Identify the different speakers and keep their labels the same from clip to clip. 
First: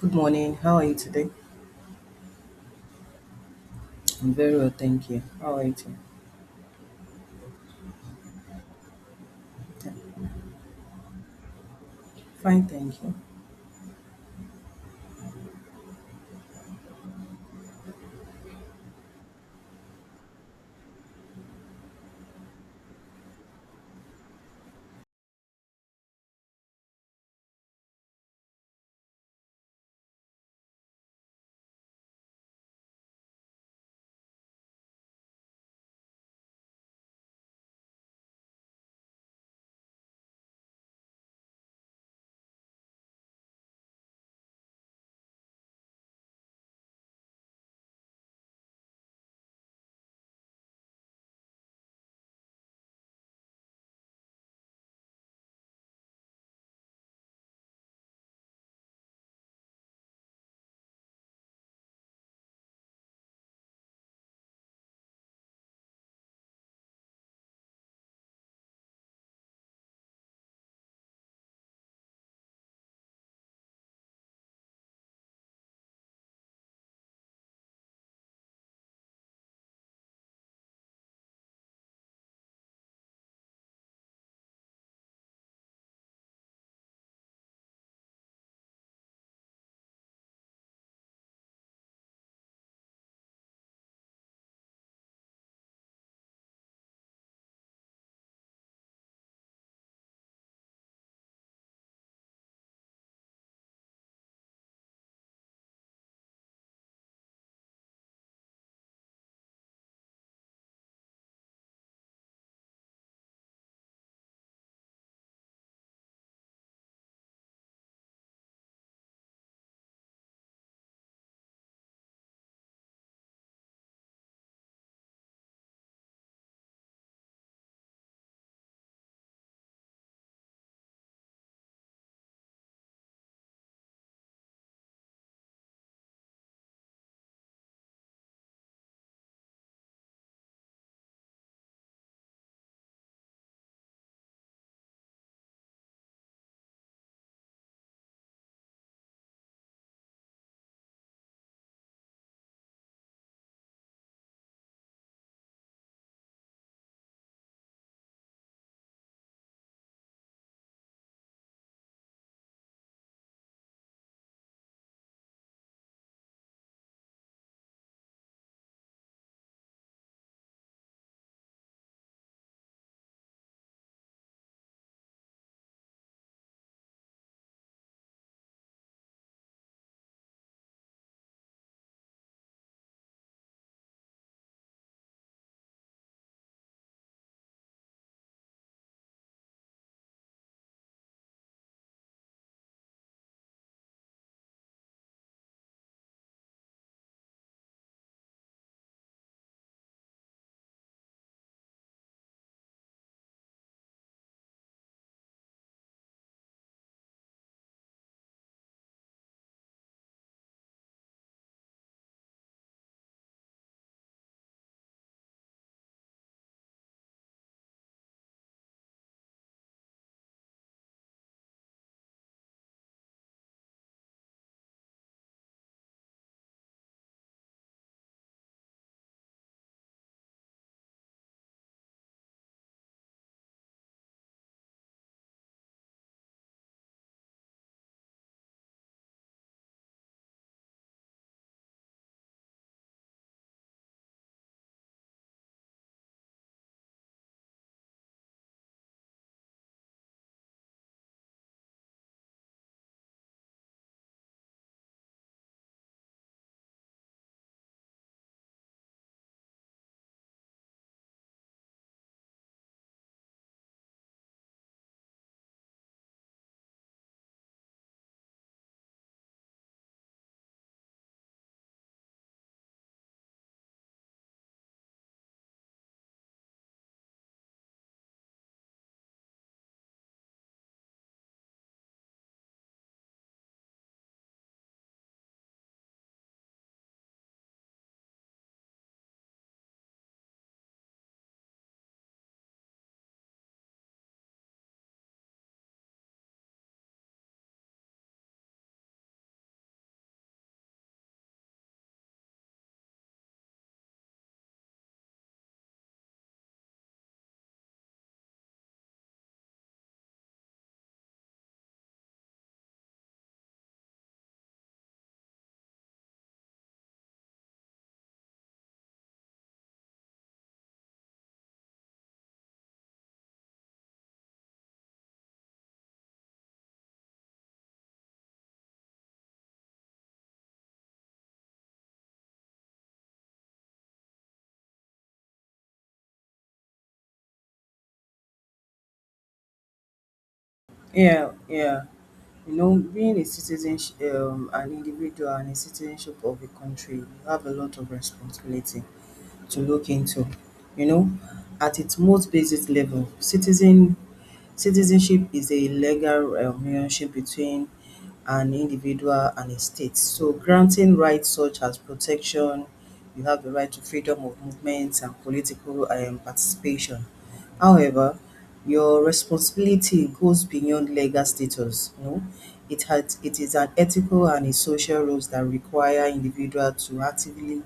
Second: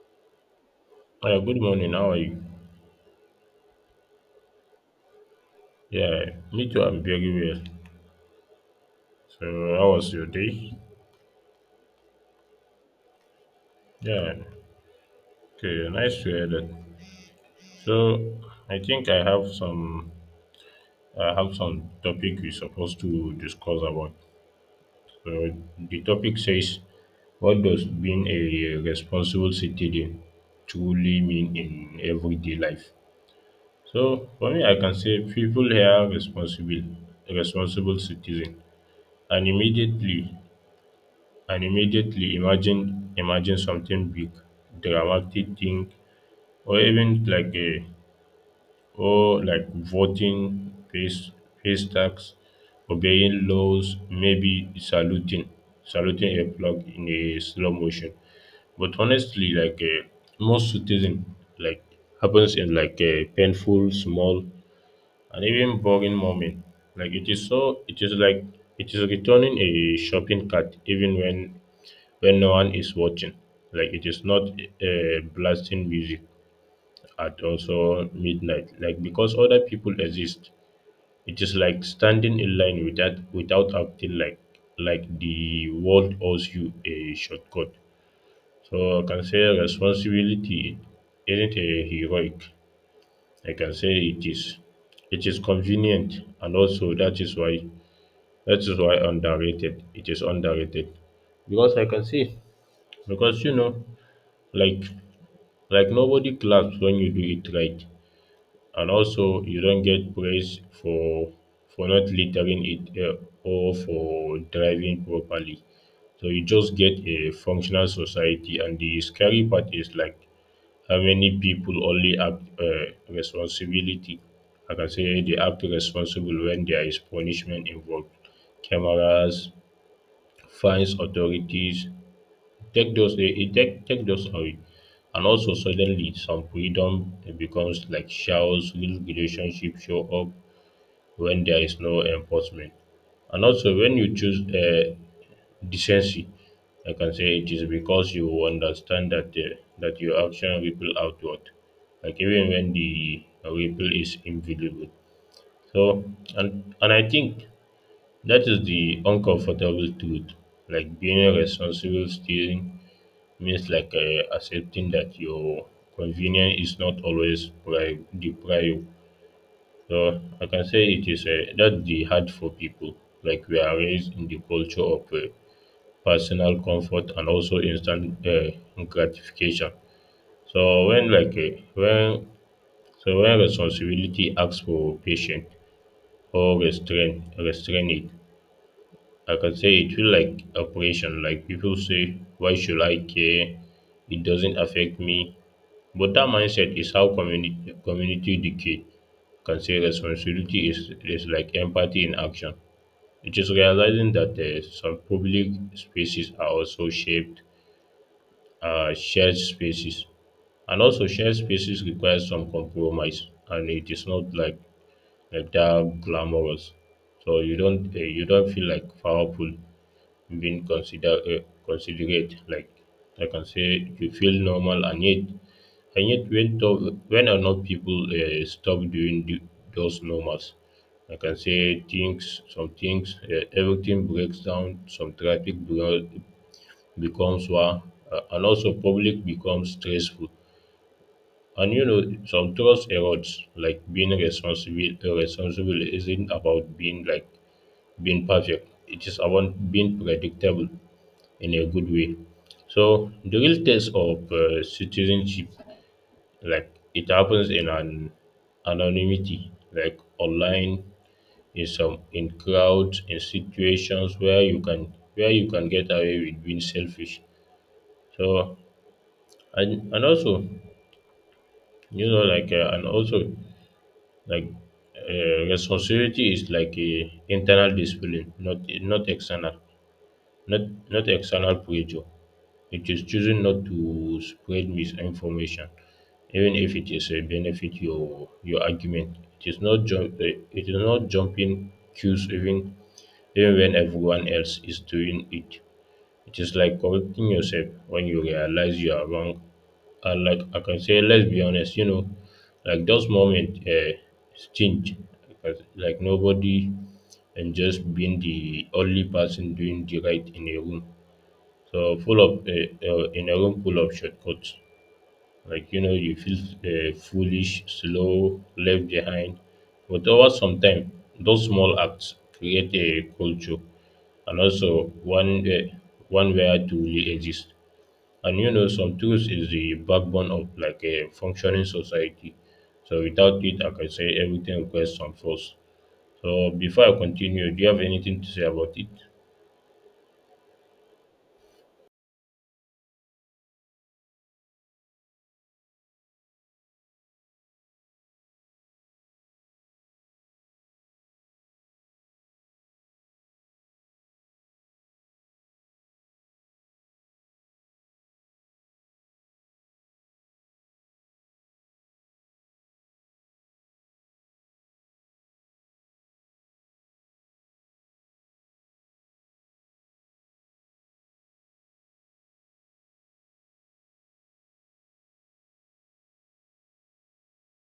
Speaker 1: Good morning. How are you today?
Speaker 2: Oh, Yeah, Good morning. How are you?
Speaker 1: I'm very well, thank you. How are you today?
Speaker 2: Yeah, Me too. I'm very well. How
Speaker 1: Th-
Speaker 2: was your day?
Speaker 1: Fine, thank you.
Speaker 2: Yeah, Okay. Nice to hear that. So, I think I have some. I have some topic we're supposed to discuss about. So, the topic says, "What does being a responsible citizen truly mean in everyday life?" So, for me, I can say people here responsible citizen, and immediately imagine something big, dramatic thing, or even like a or like voting, face tax, obeying laws, maybe saluting a flag in a slow motion. But honestly, most citizen, like happens in like a painful, small and even boring moment. Like it is so it is like it is returning a shopping cart even when no one is watching. Like it is not blasting music at also midnight. Like because other people exist. It is like standing in line without acting like the world owes you a shortcut. So I can say responsibility isn't a heroic. I can say it is convenient and also that is why underrated it is underrated because I can say because you know like nobody claps when you do it right and also you don't get praise for not littering it or for driving properly so you just get a functional society and the scary part is like how many people only act responsibility. I can say they act responsible when there is punishment involved, cameras, fines, authorities. Take those eh, eh, take, take those away, and also suddenly some freedom becomes like showers real relationship show up when there is no enforcement. And also, when you choose decency, I can say it is because you understand that your action ripple outward, like even when the ripple is invisible. So, and I think that is the uncomfortable truth. Like being responsible steering means accepting that your convenience is not always the prior, so I can say it is that the hard for people. Like we are raised in the culture of personal comfort and also instant gratification. So when like uh, when so when responsibility asks for patience or restrain it, I can say it feel like operation. Like people say, why should I care? It doesn't affect me. But that mindset is how community decay, can say responsibility is like empathy in action. It is realizing that some public spaces are also shaped shared spaces, and also shared spaces require some compromise, and it is not that glamorous. So you don't feel like powerful being considerate. Like I can say you feel normal and yet when enough people stop doing those normals. I can say everything breaks down, some traffic becomes war, and also public becomes stressful. And you know, some trust erodes, like being responsible isn't about being perfect. It is about being predictable in a good way. So the real test of citizenship, like it happens in an anonymity like online, in some, in crowds, in situations where you can get away with being selfish. So and also you know like and also like responsibility is like a internal discipline, not external, not not external pressure. It is choosing not to spread misinformation, even if it is a benefit your argument. It is not jumping cues even when everyone else is doing it. It is like correcting yourself when you realize you are wrong. And like I can say, let's be honest, like those moments change. Like nobody and just being the only person doing the right in a room. So full of in a room full of shortcuts, like you know, you feel foolish, slow, left behind. But over some time, those small acts create a culture, and also one where to really exist. And you know, some tools is the backbone of like a functioning society. So without it, like I can say everything requires some force. So before I continue, do you have anything to say about it?
Speaker 1: Yeah, yeah. You know, being a citizen, an individual, and a citizenship of a country, you have a lot of responsibility to look into. You know, at its most basic level, citizenship is a legal relationship between an individual and a state. So granting rights such as protection, you have the right to freedom of movement and political participation. However, your responsibility goes beyond legal status. You know, it is an ethical and a social roles that require individual to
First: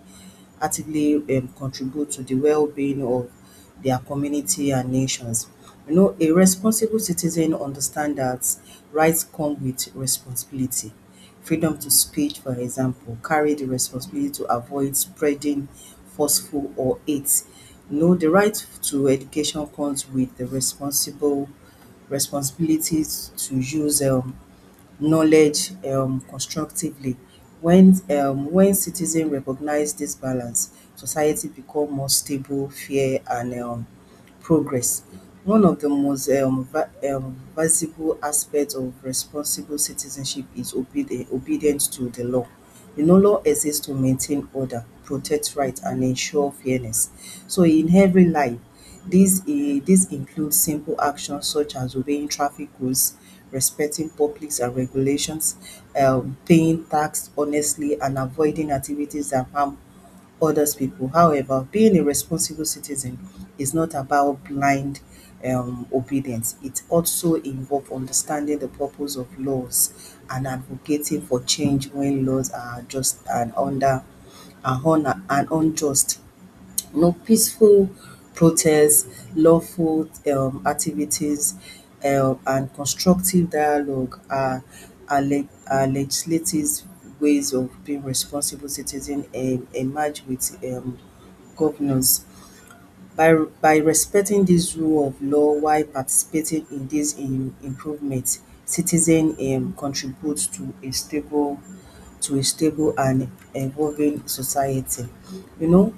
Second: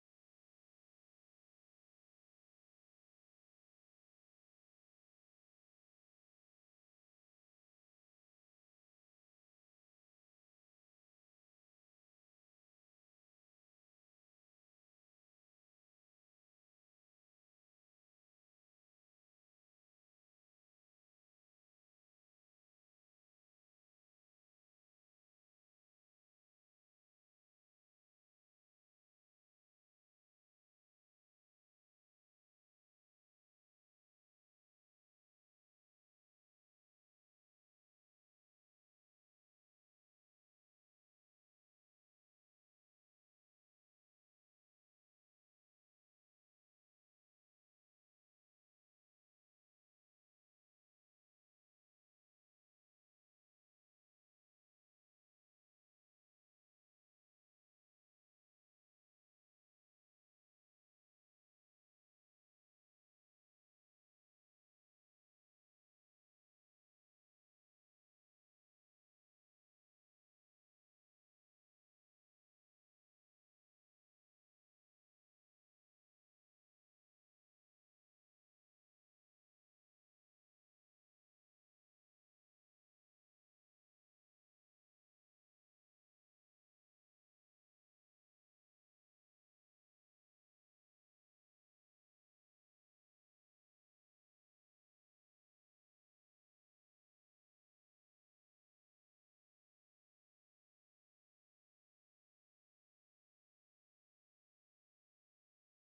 Speaker 1: actively contribute to the well-being of their community and nations. You know, a responsible citizen understands that rights come with responsibility. Freedom to speech, for example, carry the responsibility to avoid spreading forceful or hate. You know, the right to education comes with the responsible responsibilities to use knowledge constructively. When citizens recognize this balance, society become more stable, fair, and progress. One of the most visible aspects of responsible citizenship is obedience to the law. You know, law exists to maintain order, protect rights, and ensure fairness. So, in every life, these include simple actions such as obeying traffic rules, respecting publics and regulations, paying tax honestly, and avoiding activities that harm others people. However, being a responsible citizen is not about blind obedience. It also involves understanding the purpose of laws and advocating for change when laws are just and unjust. No peaceful protests, lawful activities, and constructive dialogue are legislative ways of being responsible citizens and emerge with governors. By respecting this rule of law while participating in these improvements, citizens contribute to a stable and evolving society. You know,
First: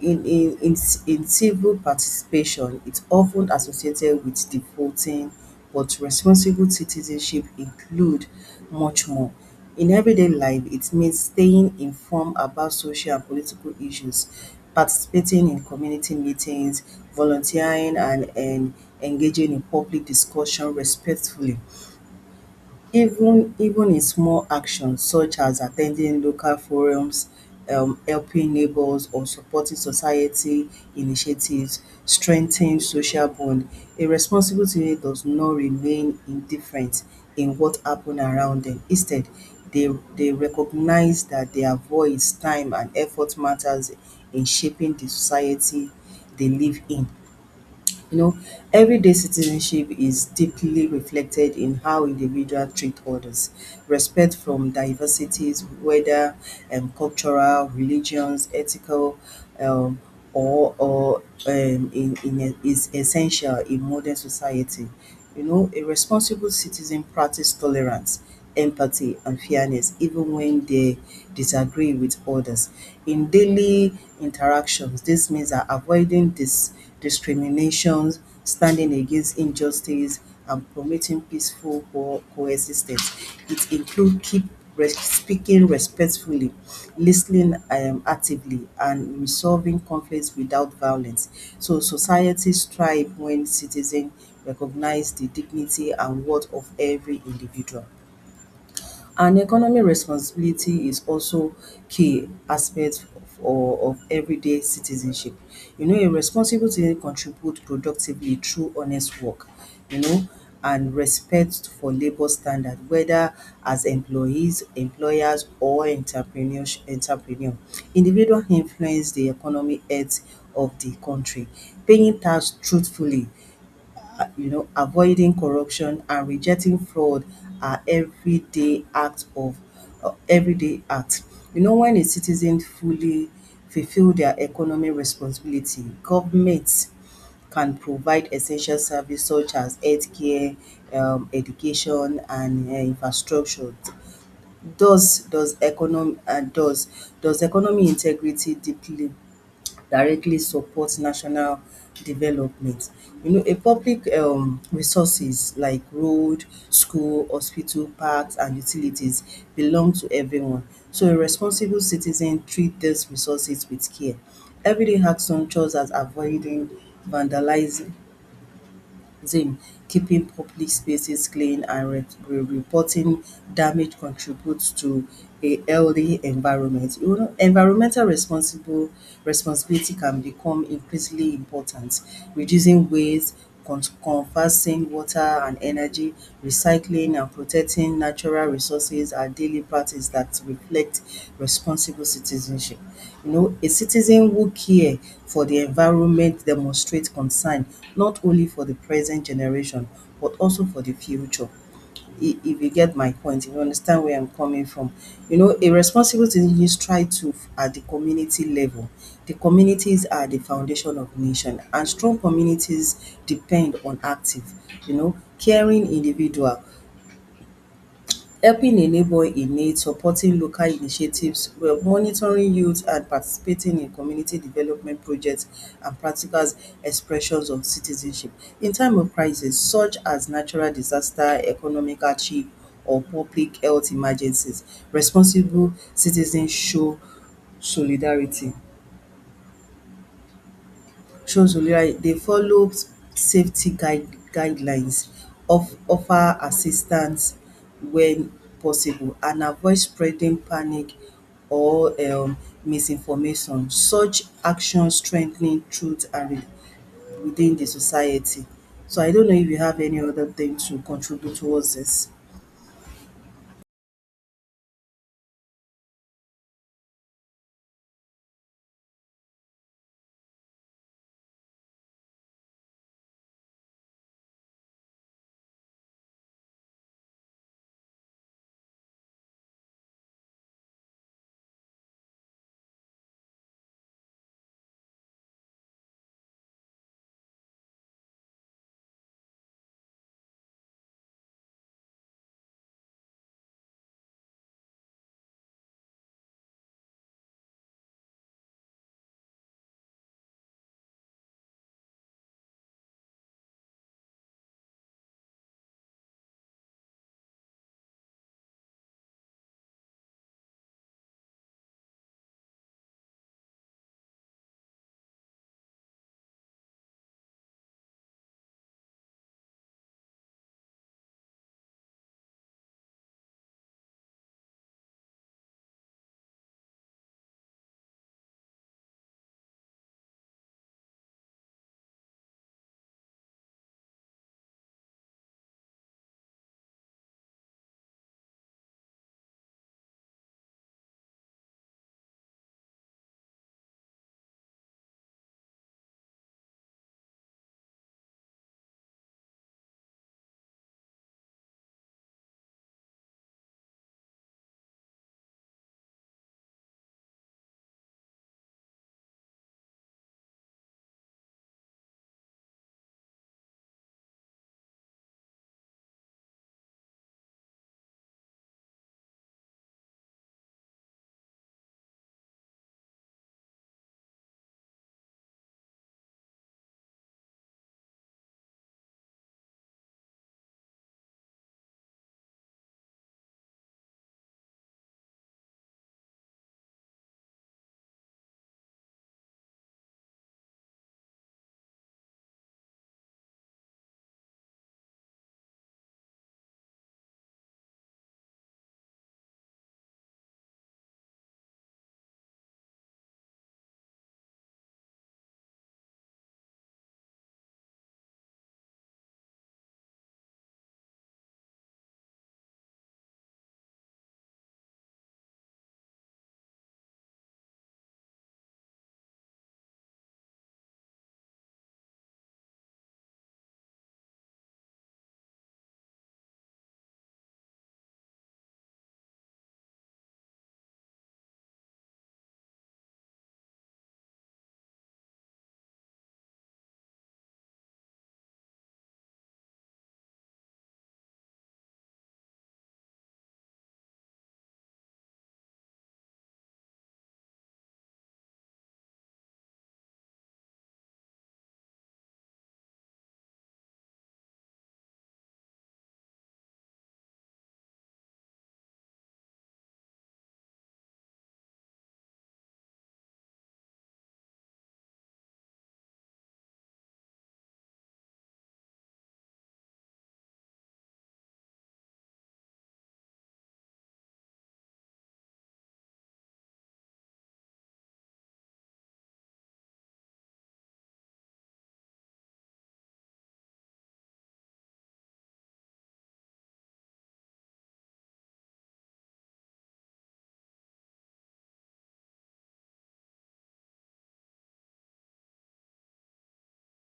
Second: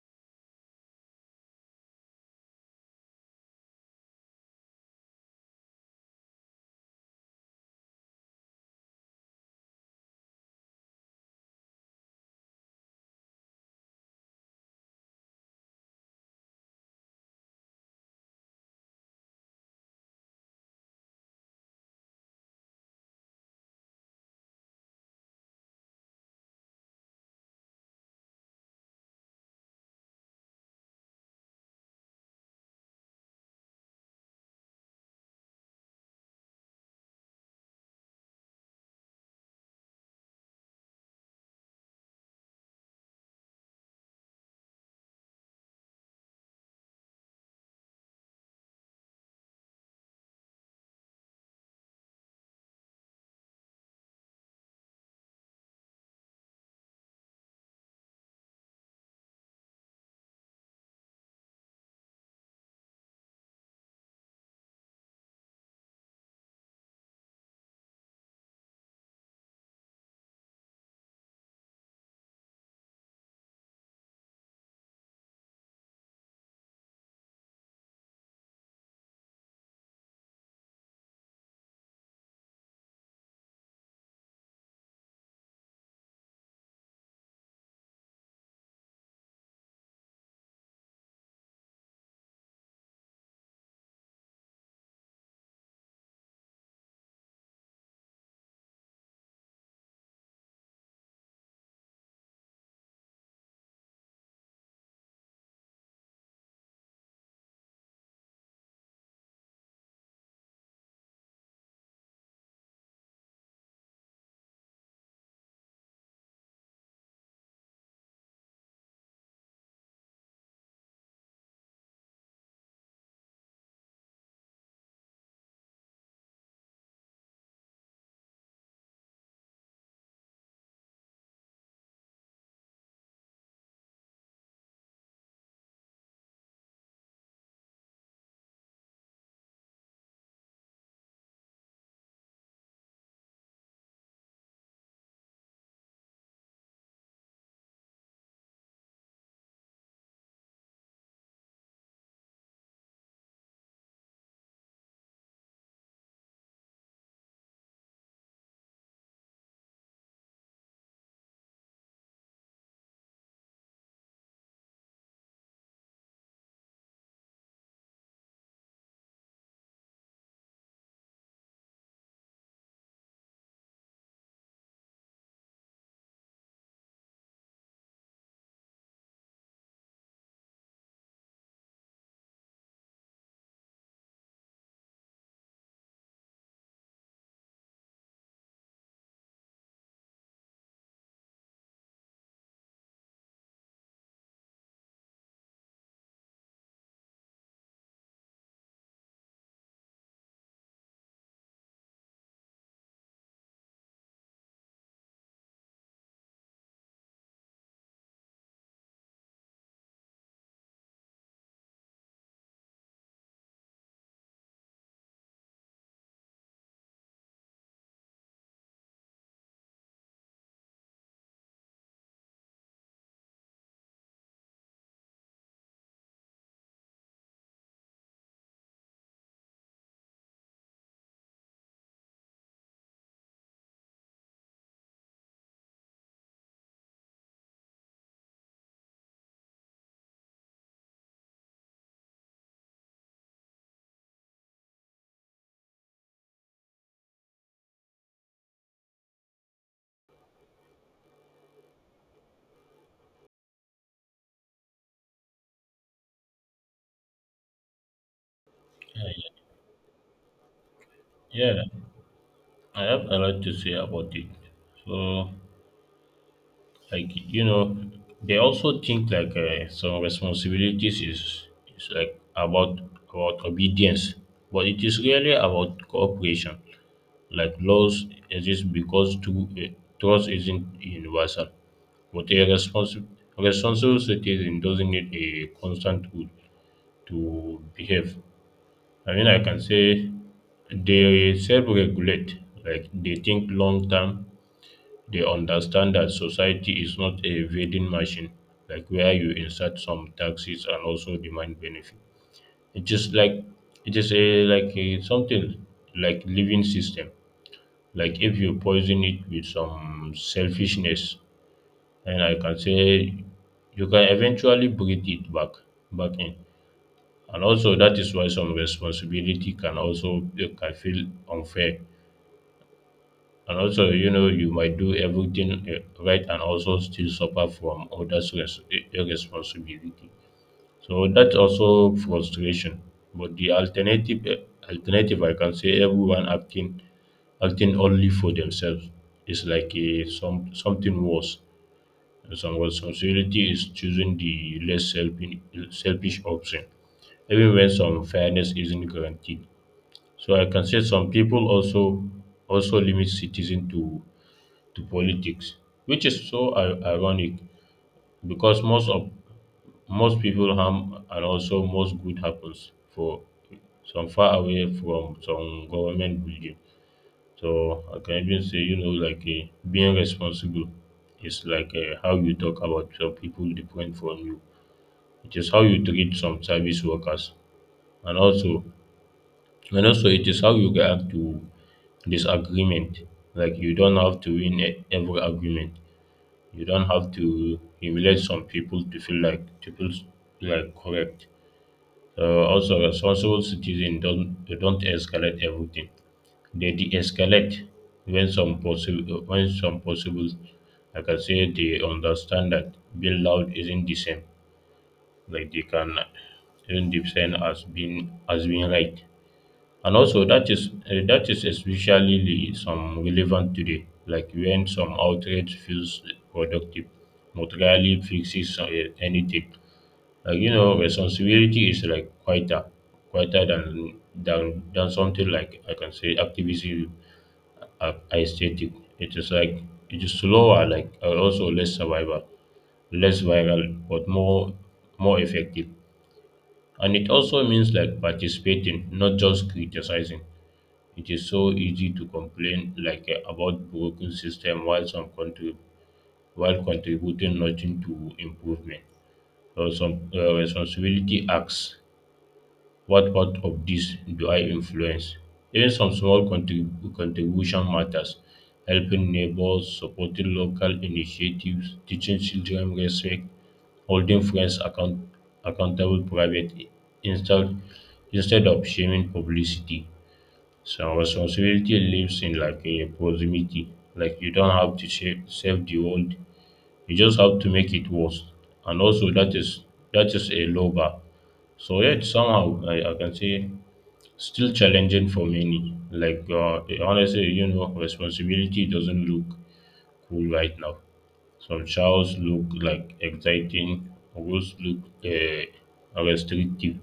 Speaker 1: in, in, in, in civil participation, it's often associated with the voting, but responsible citizenship include much more. In everyday life, it means staying informed about social and political issues, participating in community meetings, volunteering, and engaging in public discussion respectfully even in small actions such as attending local forums, helping neighbors or supporting society initiatives strengthen social bond. A responsible teenager does not remain indifferent in what happen around them. Instead, they they recognize that their voice, time and effort matters in shaping the society they live in. You know, everyday citizenship is deeply reflected in how individuals treat others. Respect from diversities, whether cultural, religions, ethical, um, or, or is essential in modern society. You know, a responsible citizen practices tolerance, empathy, and fairness even when they disagree with others. In daily interactions, this means that avoiding discriminations, standing against injustice, and promoting peaceful coexistence. It includes speaking respectfully, listening actively, and resolving conflicts without violence. So societies thrive when citizens recognize the dignity and worth of every individual. And economic responsibility is also key aspect of, of everyday citizenship. You know, a responsible citizen contribute productively through honest work, you know, and respect for labor standard, whether as employees, employers, entrepreneur. Individual influence the economic health of the country, paying tax truthfully you know, avoiding corruption and rejecting fraud are everyday acts of everyday acts. You know, when a citizen fully fulfill their economic responsibility, governments can provide essential services such as healthcare, education, and infrastructure. Does economic Does economy integrity deeply directly support national development. You know, a public resources like road, school, hospital, parks, and utilities belong to everyone. So a responsible citizen treat these resources with care. Everyday action such as avoiding vandalizing them keeping public spaces clean and reporting damage contributes to a healthy environment. You know, environmental responsible responsibility can become increasingly important, reducing waste, conversing water and energy, recycling and protecting natural resources are daily practices that reflect responsible citizenship. You know, a citizen who care for the environment demonstrates concern not only for the present generation but also for the future if you get my point, if you understand where I'm coming from. You know, a responsible citizen is at the community level. The communities are the foundation of nation and strong communities depend on active, you know, caring individual helping a neighbor in need, supporting local initiatives, well, monitoring youth and participating in community development projects and practical expressions of citizenship. In time of crisis such as natural disaster, economic hardship or public health emergencies, responsible citizens show solidarity. Shows will right. They follow safety guide guidelines of offer assistance when possible and avoid spreading panic or misinformation. Such actions strengthening truth and within the society. So I don't know if you have any other thing to contribute
Speaker 2: Yeah.
Speaker 1: towards this.
Speaker 2: I have a lot to say about it. So, like you know, they also think some responsibilities is like about obedience, but it is really about cooperation. Like laws exist because trust isn't universal, but a responsible citizen doesn't need a constant rule to behave. I mean, I can say they self-regulate, like they think long term. They understand that society is not a vending machine, like where you insert some taxes and also demand benefit. It just like it is a like a, something like living system. Like if you poison it with some selfishness, and I can say you can eventually breathe it back in. And also that is why some responsibility can also can feel unfair. And also, you know, you might do everything right and also still suffer from others' irresponsibility. So that's also frustration. But the alternative, I can say, acting only for themselves is like a some something worse. Some responsibility is choosing the selfish option, even when some fairness isn't guaranteed. So I can say some people also limit citizen to politics, which is so ironic because most people harm and also most good happens for some, far away from some government building. So I can even say, you know, being responsible is like how you talk about some people different from you. It is how you treat some service workers, and also it is how you react to disagreement. Like you don't have to win every argument. You don't have to humiliate some people to feel like correct. Also, responsible citizens don't escalate everything. They de-escalate when some possible. Like I can say they understand that being loud isn't the same. Like they can isn't the same as being right. And also, that is especially some relevant today, like when some outrage feels productive, but rarely fixes anything. Like you know, responsibility is like quieter than something like I can say activism, aesthetic. It is like it is slower, like and also less survival, less viral, but more effective. And it also means like participating, not just criticizing. It is so easy to complain about broken system while some country while contributing nothing to improvement. So some responsibility asks, what part of this do I influence? Even some small contribution matters: helping neighbors, supporting local initiatives, teaching children respect, holding friends accountable private, instead instead of shaming publicity. Some responsibility lives in like a proximity. Like you don't have to save the world. You just have to make it worse. And also that is a low bar. So yet somehow I can say still challenging for many. Like honestly, you know, responsibility doesn't look cool right now. Some childs look like exciting, others look restrictive,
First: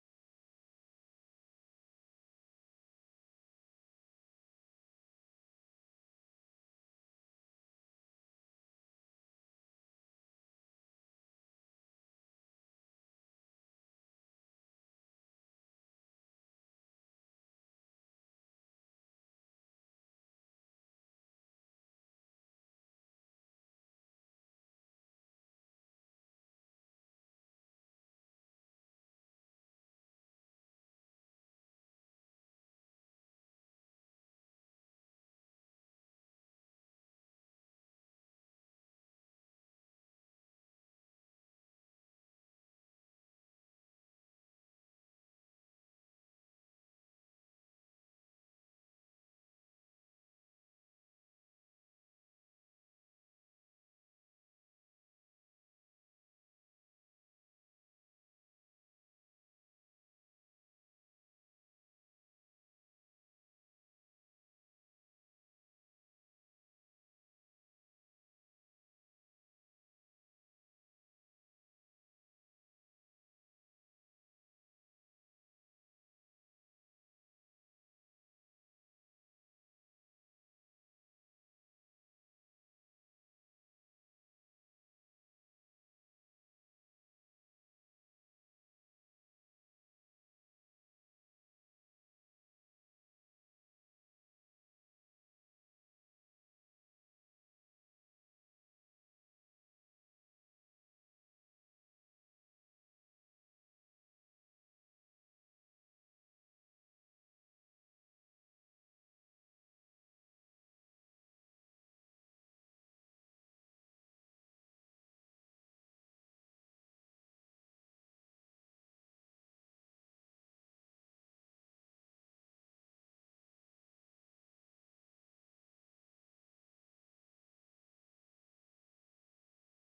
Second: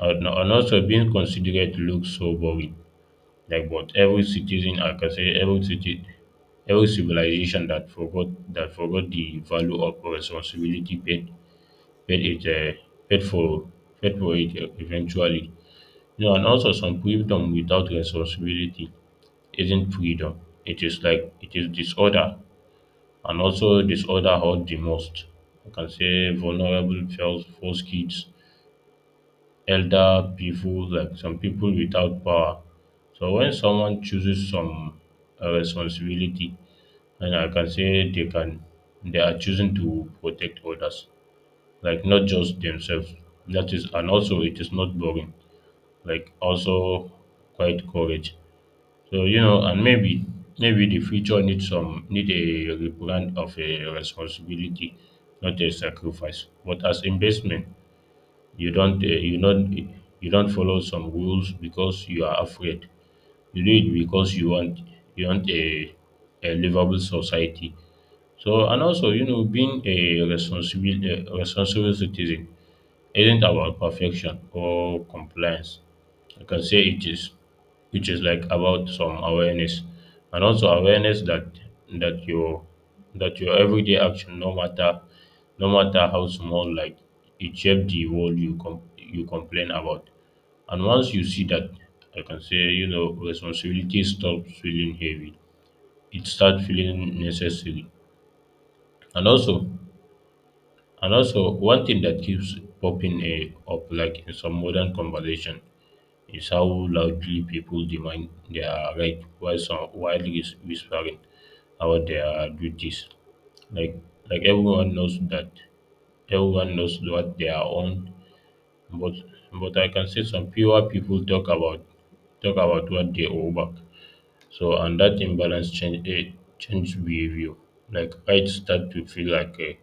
Speaker 2: and also being considerate looks so boring. Like, but every citizen, I can say every city, every civilization that forgot the value of responsibility paid it uh, paid for paid for it eventually. You know, and also some freedom without responsibility isn't freedom. It is disorder, and also disorder hurt the most. I can say vulnerable feels force kids, elder people, like some people without power. So when someone chooses some responsibility, and I can say they can, they are choosing to protect others, like not just themselves. That is, and also it is not boring. Like also quite courage. So you know, and maybe the future needs some need a rebrand of a responsibility, not a sacrifice, but as investment. you don't uh, you not you don't follow some rules because you are afraid. You do it because you want a livable society. So and also you know being a responsible citizen isn't about perfection or compliance. I can say it is, Which is like about some awareness, and also awareness that your everyday action, no matter how small, like it shape the world you you complain about. And once you see that, I can say you know responsibility stops feeling heavy. It starts feeling necessary, and also and also, one thing that keeps popping up, like in some modern conversation, is how loudly people demand their right while whispering about their duties. Like like everyone knows that everyone knows what they are on, but but I can say some fewer people talk about what they owe back. So and that imbalance change behavior. Like rights start to feel like a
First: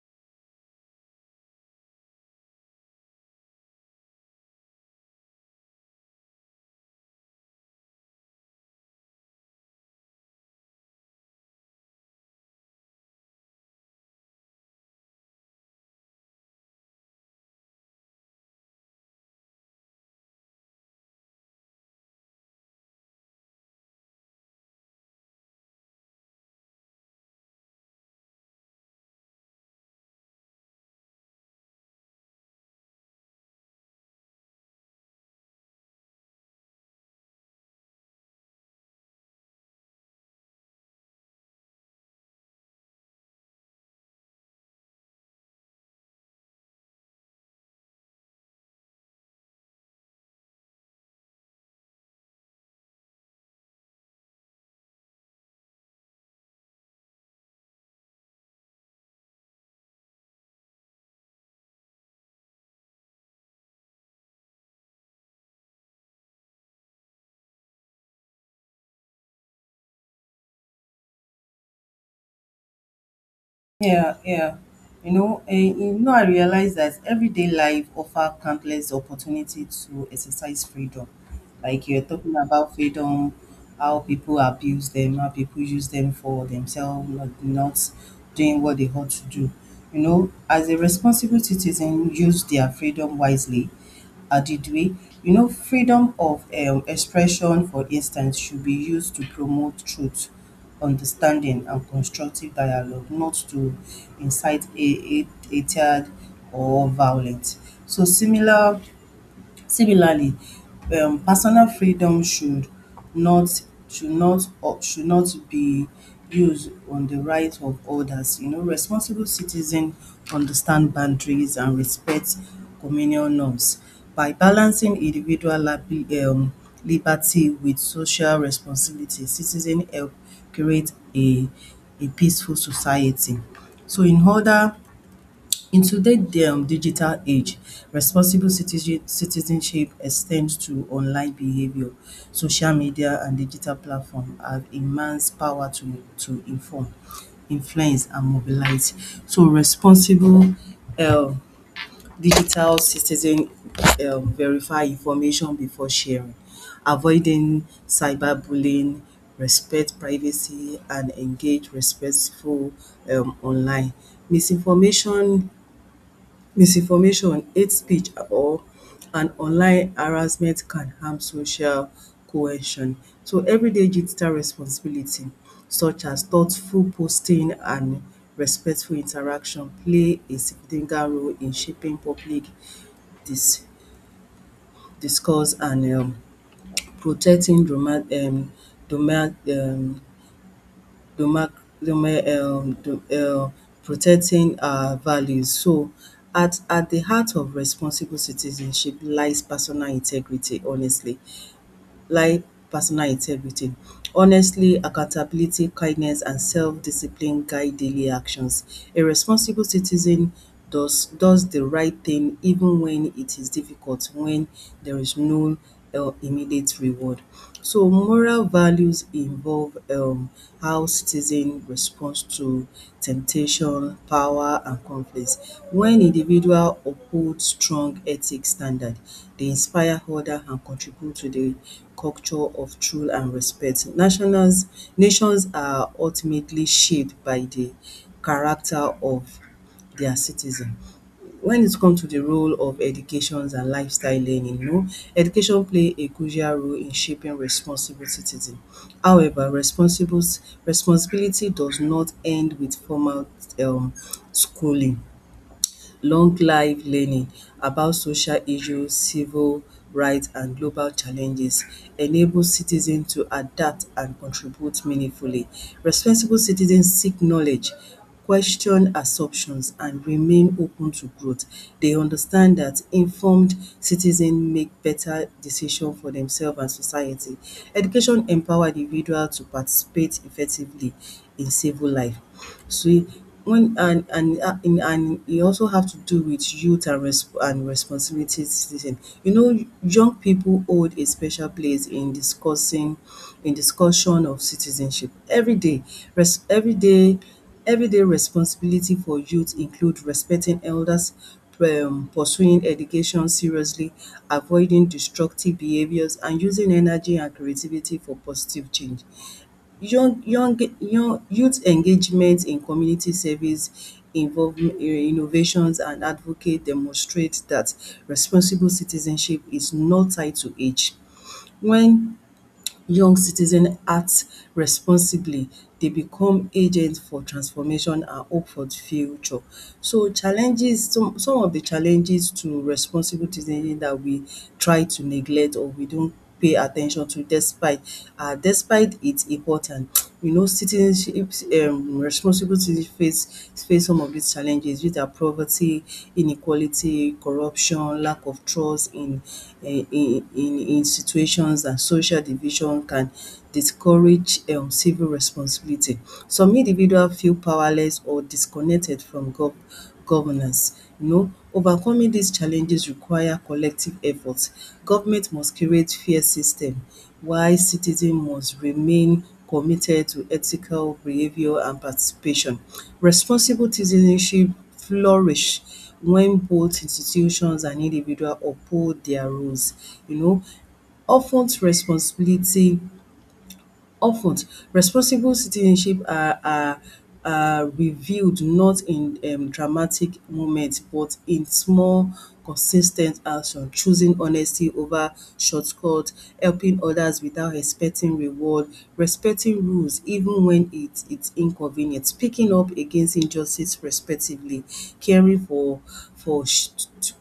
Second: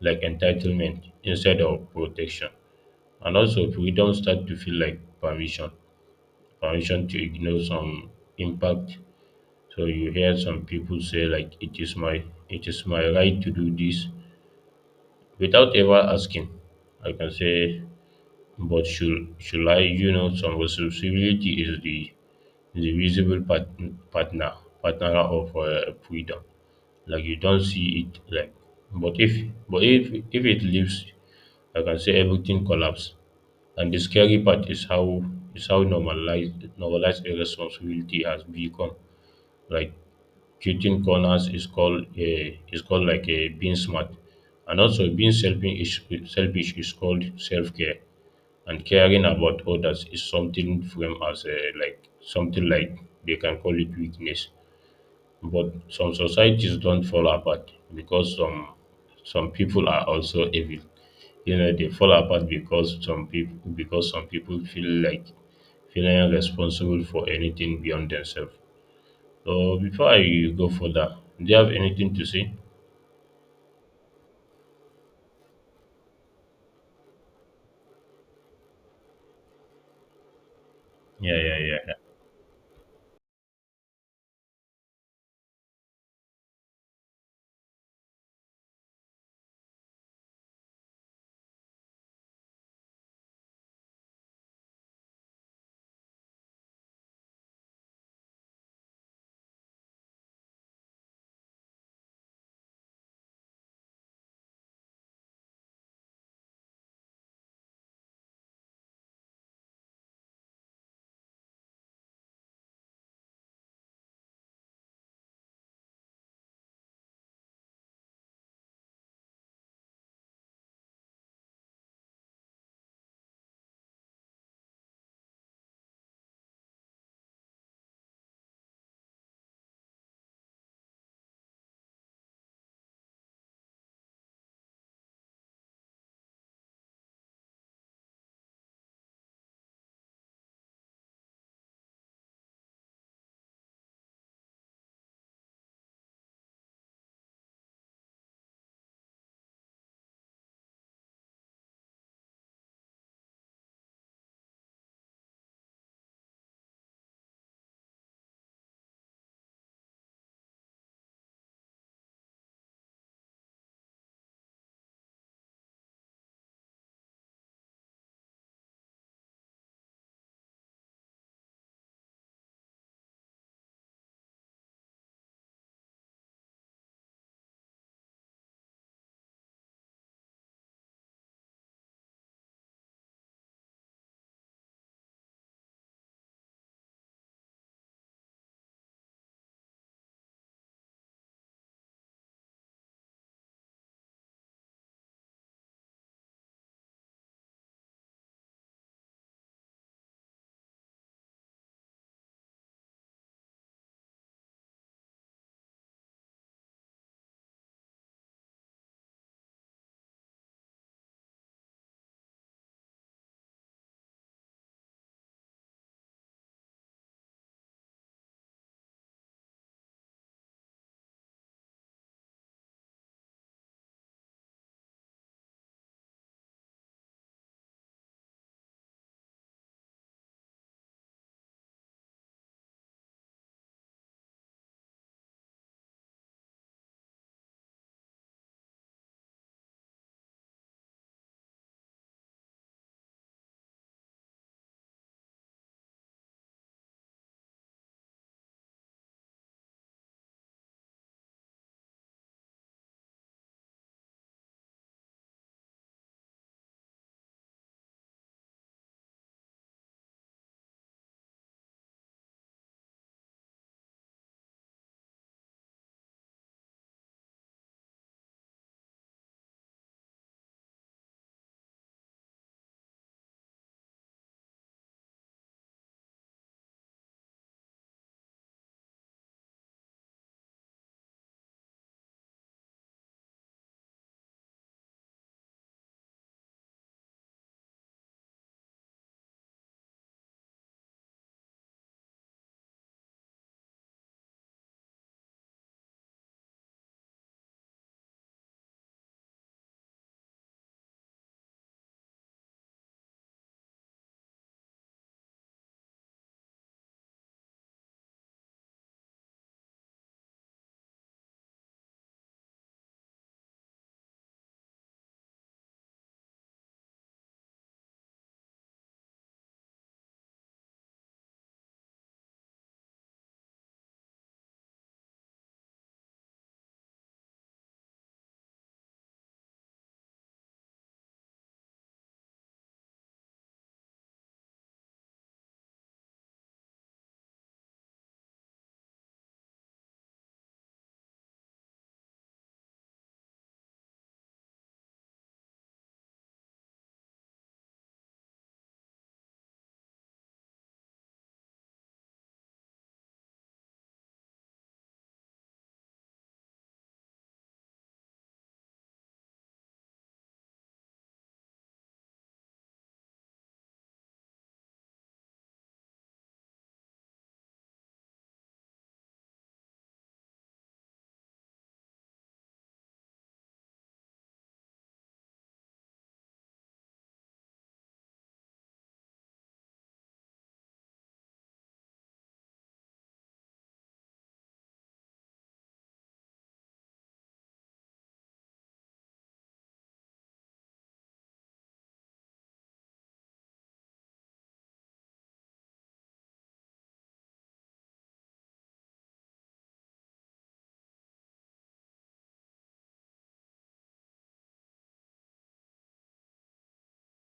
Speaker 2: like entitlement instead of protection. And also freedom start to feel like permission. Permission to ignore some impact. So you hear some people say like it is my right to do this without ever asking. I can say but should I, you know, some responsibility is the visible part, partner partner of freedom. Like you don't see it, like but if it leaves, I can say everything collapse. And the scary part is how normalized irresponsibility has become, like cutting corners is called like a being smart, and also being selfish is called self-care, and caring about others is something framed as a like something like they can call it weakness. But some societies don't fall apart because some people are also evil. You know, they fall apart because some people feel like feeling responsible for anything beyond themselves. So before I go further, do you have anything to say?
Speaker 1: Yeah, yeah. You know, and you know, I realize that everyday life offer countless opportunity to exercise freedom.
Speaker 2: Yeah, yeah,
Speaker 1: Like
Speaker 2: yeah.
Speaker 1: you're talking about freedom, how people abuse them, how people use them for themselves, like not doing what they ought to do. You know, as a responsible citizen, use their freedom wisely Adidwe, you know, freedom of expression, for instance, should be used to promote truth, understanding, and constructive dialogue, not to incite hatred or violence. So similar Similarly, personal freedom not should not or should not be used on the right of others. You know, responsible citizen understand boundaries and respect communal norms. By balancing individual liberty with social responsibility, citizen help create a peaceful society. So in order In today's digital age, responsible citizenship extends to online behavior. Social media and digital platforms have immense power to inform, influence, and mobilize. So, responsible um, digital citizen verify information before sharing, avoiding cyberbullying, respect privacy, and engage respectful online. Misinformation Misinformation, hate speech or an online harassment can harm social cohesion. So everyday digital responsibility such as thoughtful posting and respectful interaction play a significant role in shaping public dis discourse and protecting doma doma demarc deme- de- protecting our values so at the heart of responsible citizenship lies like personal integrity. Honestly, accountability, kindness, and self-discipline guide daily actions. A responsible citizen does the right thing even when it is difficult, when there is no immediate reward. So moral values involve how citizen responds to temptation, power, and conflicts. When individual uphold strong ethic standard, they inspire order and contribute to the culture of truth and respect. Nations are ultimately shaped by the character of their citizen. When it comes to the role of educations and lifestyle learning, you know, education play a crucial role in shaping responsible citizen. However, responsible responsibility does not end with formal um schooling long life learning about social issues, civil rights and global challenges enables citizens to adapt and contribute meaningfully. Responsible citizens seek knowledge, question assumptions and remain open to growth. They understand that informed citizens make better decisions for themselves and society. Education empowers individuals to participate effectively in civil life. So when and you also have to do with youth and responsibilities. Listen, you know, young people hold a special place in discussing in discussion of citizenship. Every day, res- every day, everyday responsibility for youth include respecting elders, pursuing education seriously, avoiding destructive behaviors, and using energy and creativity for positive change. Young young young Youth engagement in community service involvement innovations and advocate demonstrate that responsible citizenship is not tied to age. When young citizens act responsibly, they become agents for transformation and hope for the future. So challenges, some of the challenges to responsible citizenship that we try to neglect or we don't pay attention to despite its important. You know citizenship responsible citizenship countries face some of these challenges which are poverty, inequality, corruption, lack of trust in in institutions and social division can discourage civil responsibility. Some individuals feel powerless or disconnected from governance. You know, overcoming these challenges require collective efforts. Government must create fair system while citizen must remain committed to ethical behaviour and participation. Responsible citizenship flourish when both institutions and individual uphold their rules. You know, of ten responsibility Of ten, responsible citizenship are revealed not in dramatic moments but in small consis ten t action, choosing honesty over shortcut, helping others without expecting reward, respecting rules even when it's inconvenient, speaking up against injustice respectively, caring for for sh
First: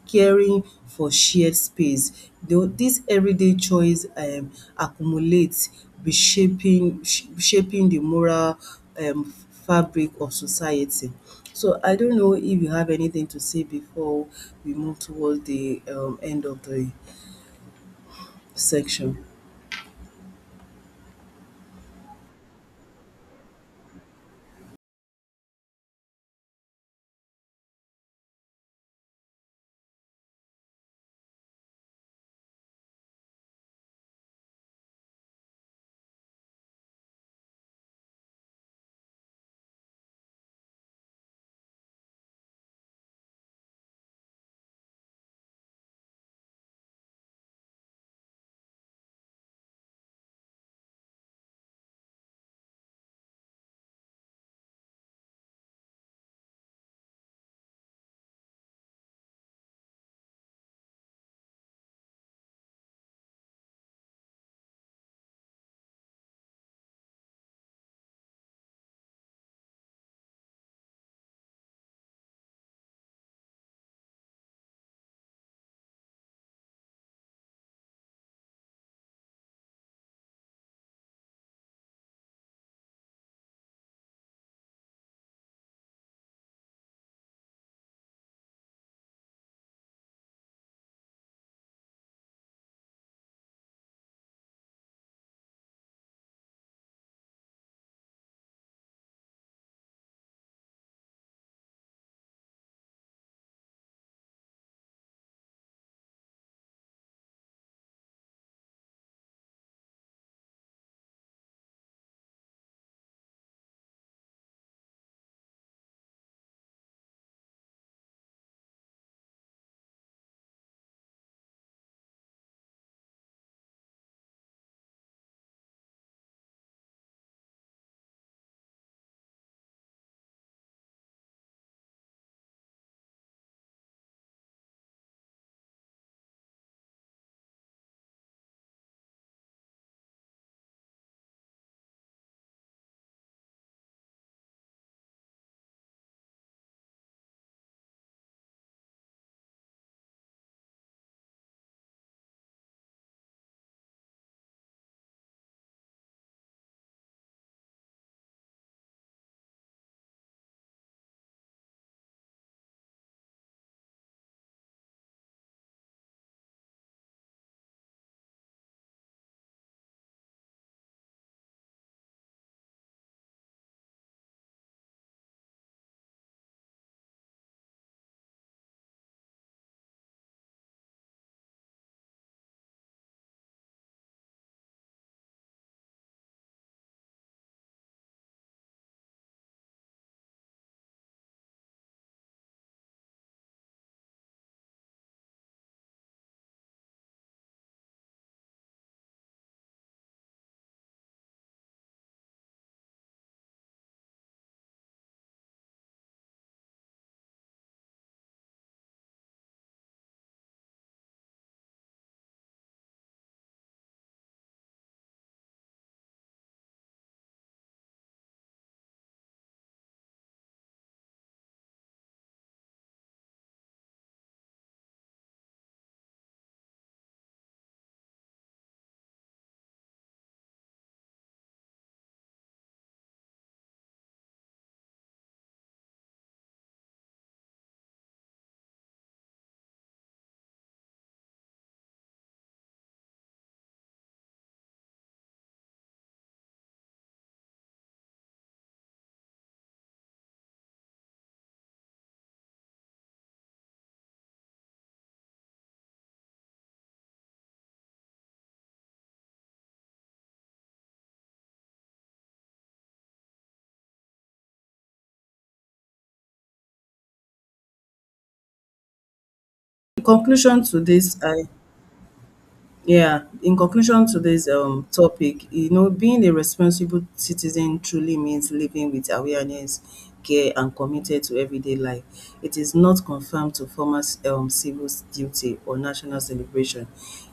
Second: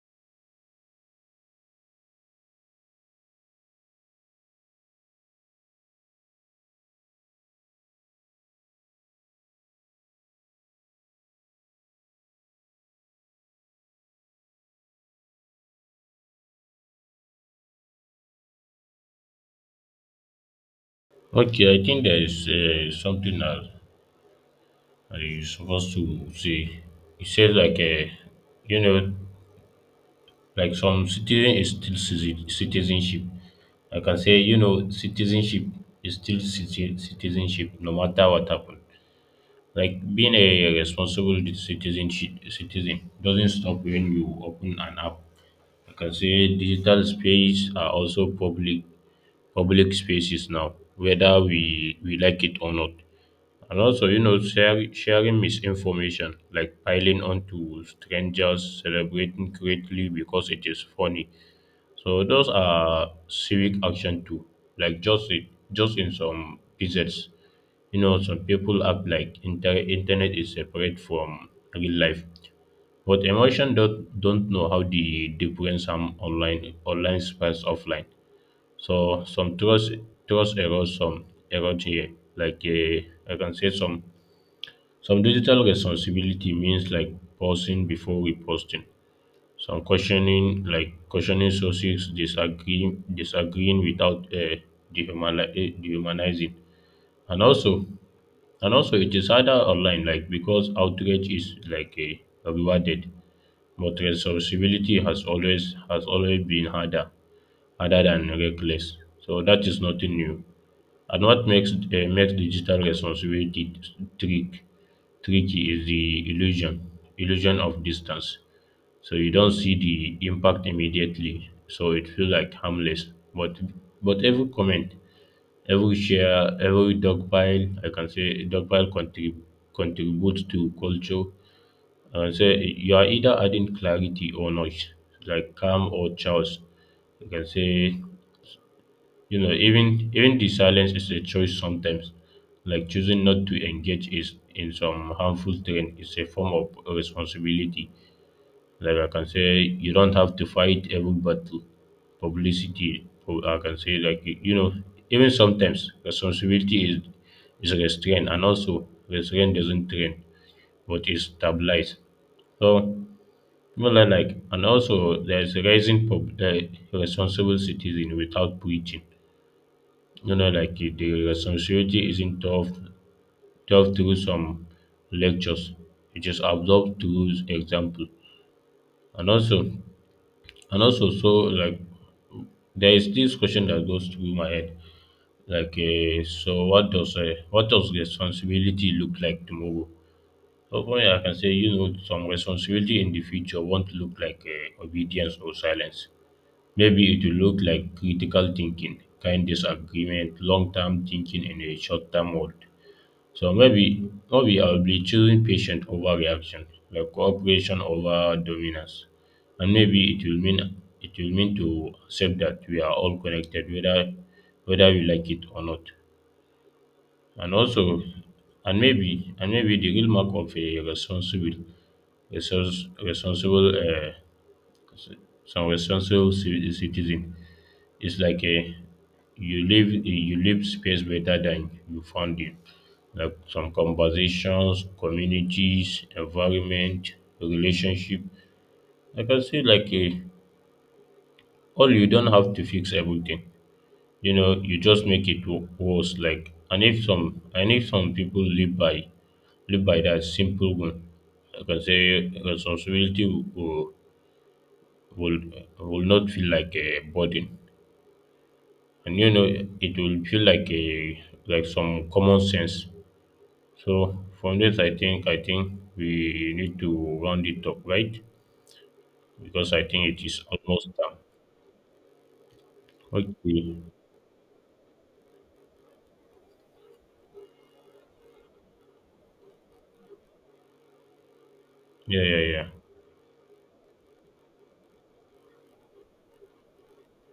Speaker 1: caring for shared space. Though these everyday choice accumulate shaping the moral um fabric of society. So I don't know if you have anything to say before we move towards the end of the section.
Speaker 2: yeah. Okay, I think there is something that I supposed to say. It says like, you know, like some citizenship. Like I can say, you know, citizenship is still citizenship no matter what happened. Like being a responsible citizen doesn't stop when you open an app. Like I can say digital space are also public spaces now, whether we like it or not. And also, you know, sharing misinformation, like piling onto strangers, celebrating greatly because it is funny. So those are civic action too. Like just it, just in some pieces, you know, some people act like internet is separate from real life. But emotion don't know how the difference from online spans offline. So some trust erodes, some erode here. Like I can say some digital responsibility means like pausing before reposting. Some questioning sources, disagreeing without dehumanizing, and also and also it is harder online like because outrage is like a rewarded, but responsibility has always been harder other than reckless. So that is nothing new. And what makes digital responsibility trick tricky is the illusion of distance. So you don't see the impact immediately, so it feels like harmless. But every comment, every share, every dog pile contributes to culture. I can say you are either adding clarity or noise, like calm or chaos. You can say, you know, even the silence is a choice sometimes. Like choosing not to engage is in some harmful trend is a form of responsibility. Like I can say, you don't have to fight every battle. Publicity, or I can say, like you know, even sometimes responsibility is restraint, and also restraint doesn't train, but is stabilized. So, more like, and also there's a rising pub, responsible citizen without preaching, you know, like it- the responsibility isn't taught through some lectures. It is absorbed through example. And also, and also, so like there is this question that goes through my head. Like, so what does responsibility look like tomorrow? So for me, I can say, you know, some responsibility in the future won't look like obedience or silence. Maybe it will look like critical thinking, kind disagreement, long-term thinking in a short-term world. So maybe I'll be choosing patient over reaction, like cooperation over dominance. And maybe it will mean to accept that we are all connected, whether we like it or not. And also and maybe the real mark of a responsible responsible uh, responsible citizen, it's like a you leave space better than you found it. Like some conversations, communities, environment, relationship. Like I can say, like a all, you don't have to fix everything. You know, you just make it worse. Like and if some people live by that simple one, I can say responsibility will will, will not feel like a burden. And you know it will feel like a like some common sense. So from this, I think we need to round it up, right? Because I
Speaker 1: In
Speaker 2: think it is
Speaker 1: conclusion to
Speaker 2: almost done.
Speaker 1: this, I Yeah, in
Speaker 2: Okay.
Speaker 1: conclusion to this topic, you know, being a responsible citizen truly means living with awareness, care, and committed to everyday life.
Speaker 2: Yeah, yeah,
Speaker 1: It
Speaker 2: yeah.
Speaker 1: is not confined to formal civil duty or national celebration.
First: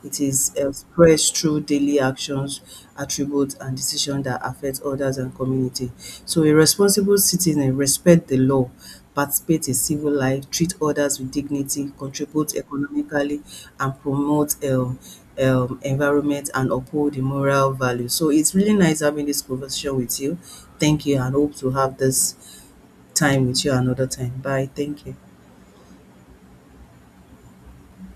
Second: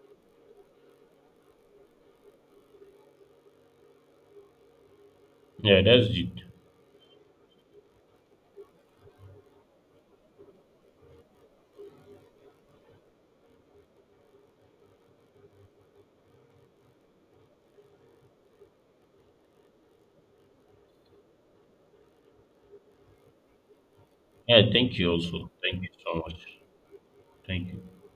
Speaker 1: It is expressed through daily actions, attributes, and decisions that affect others and
Speaker 2: Yeah,
Speaker 1: community.
Speaker 2: that's it.
Speaker 1: So, a responsible citizen respect the law, participate in civil life, treat others with dignity, contribute economically, and promote environment and uphold the moral value. So it's really nice having this conversation with you. Thank you and hope to have this time with you another time.
Speaker 2: Yeah,
Speaker 1: Bye.
Speaker 2: thank
Speaker 1: Thank
Speaker 2: you
Speaker 1: you.
Speaker 2: also. Thank you so much. Thank you.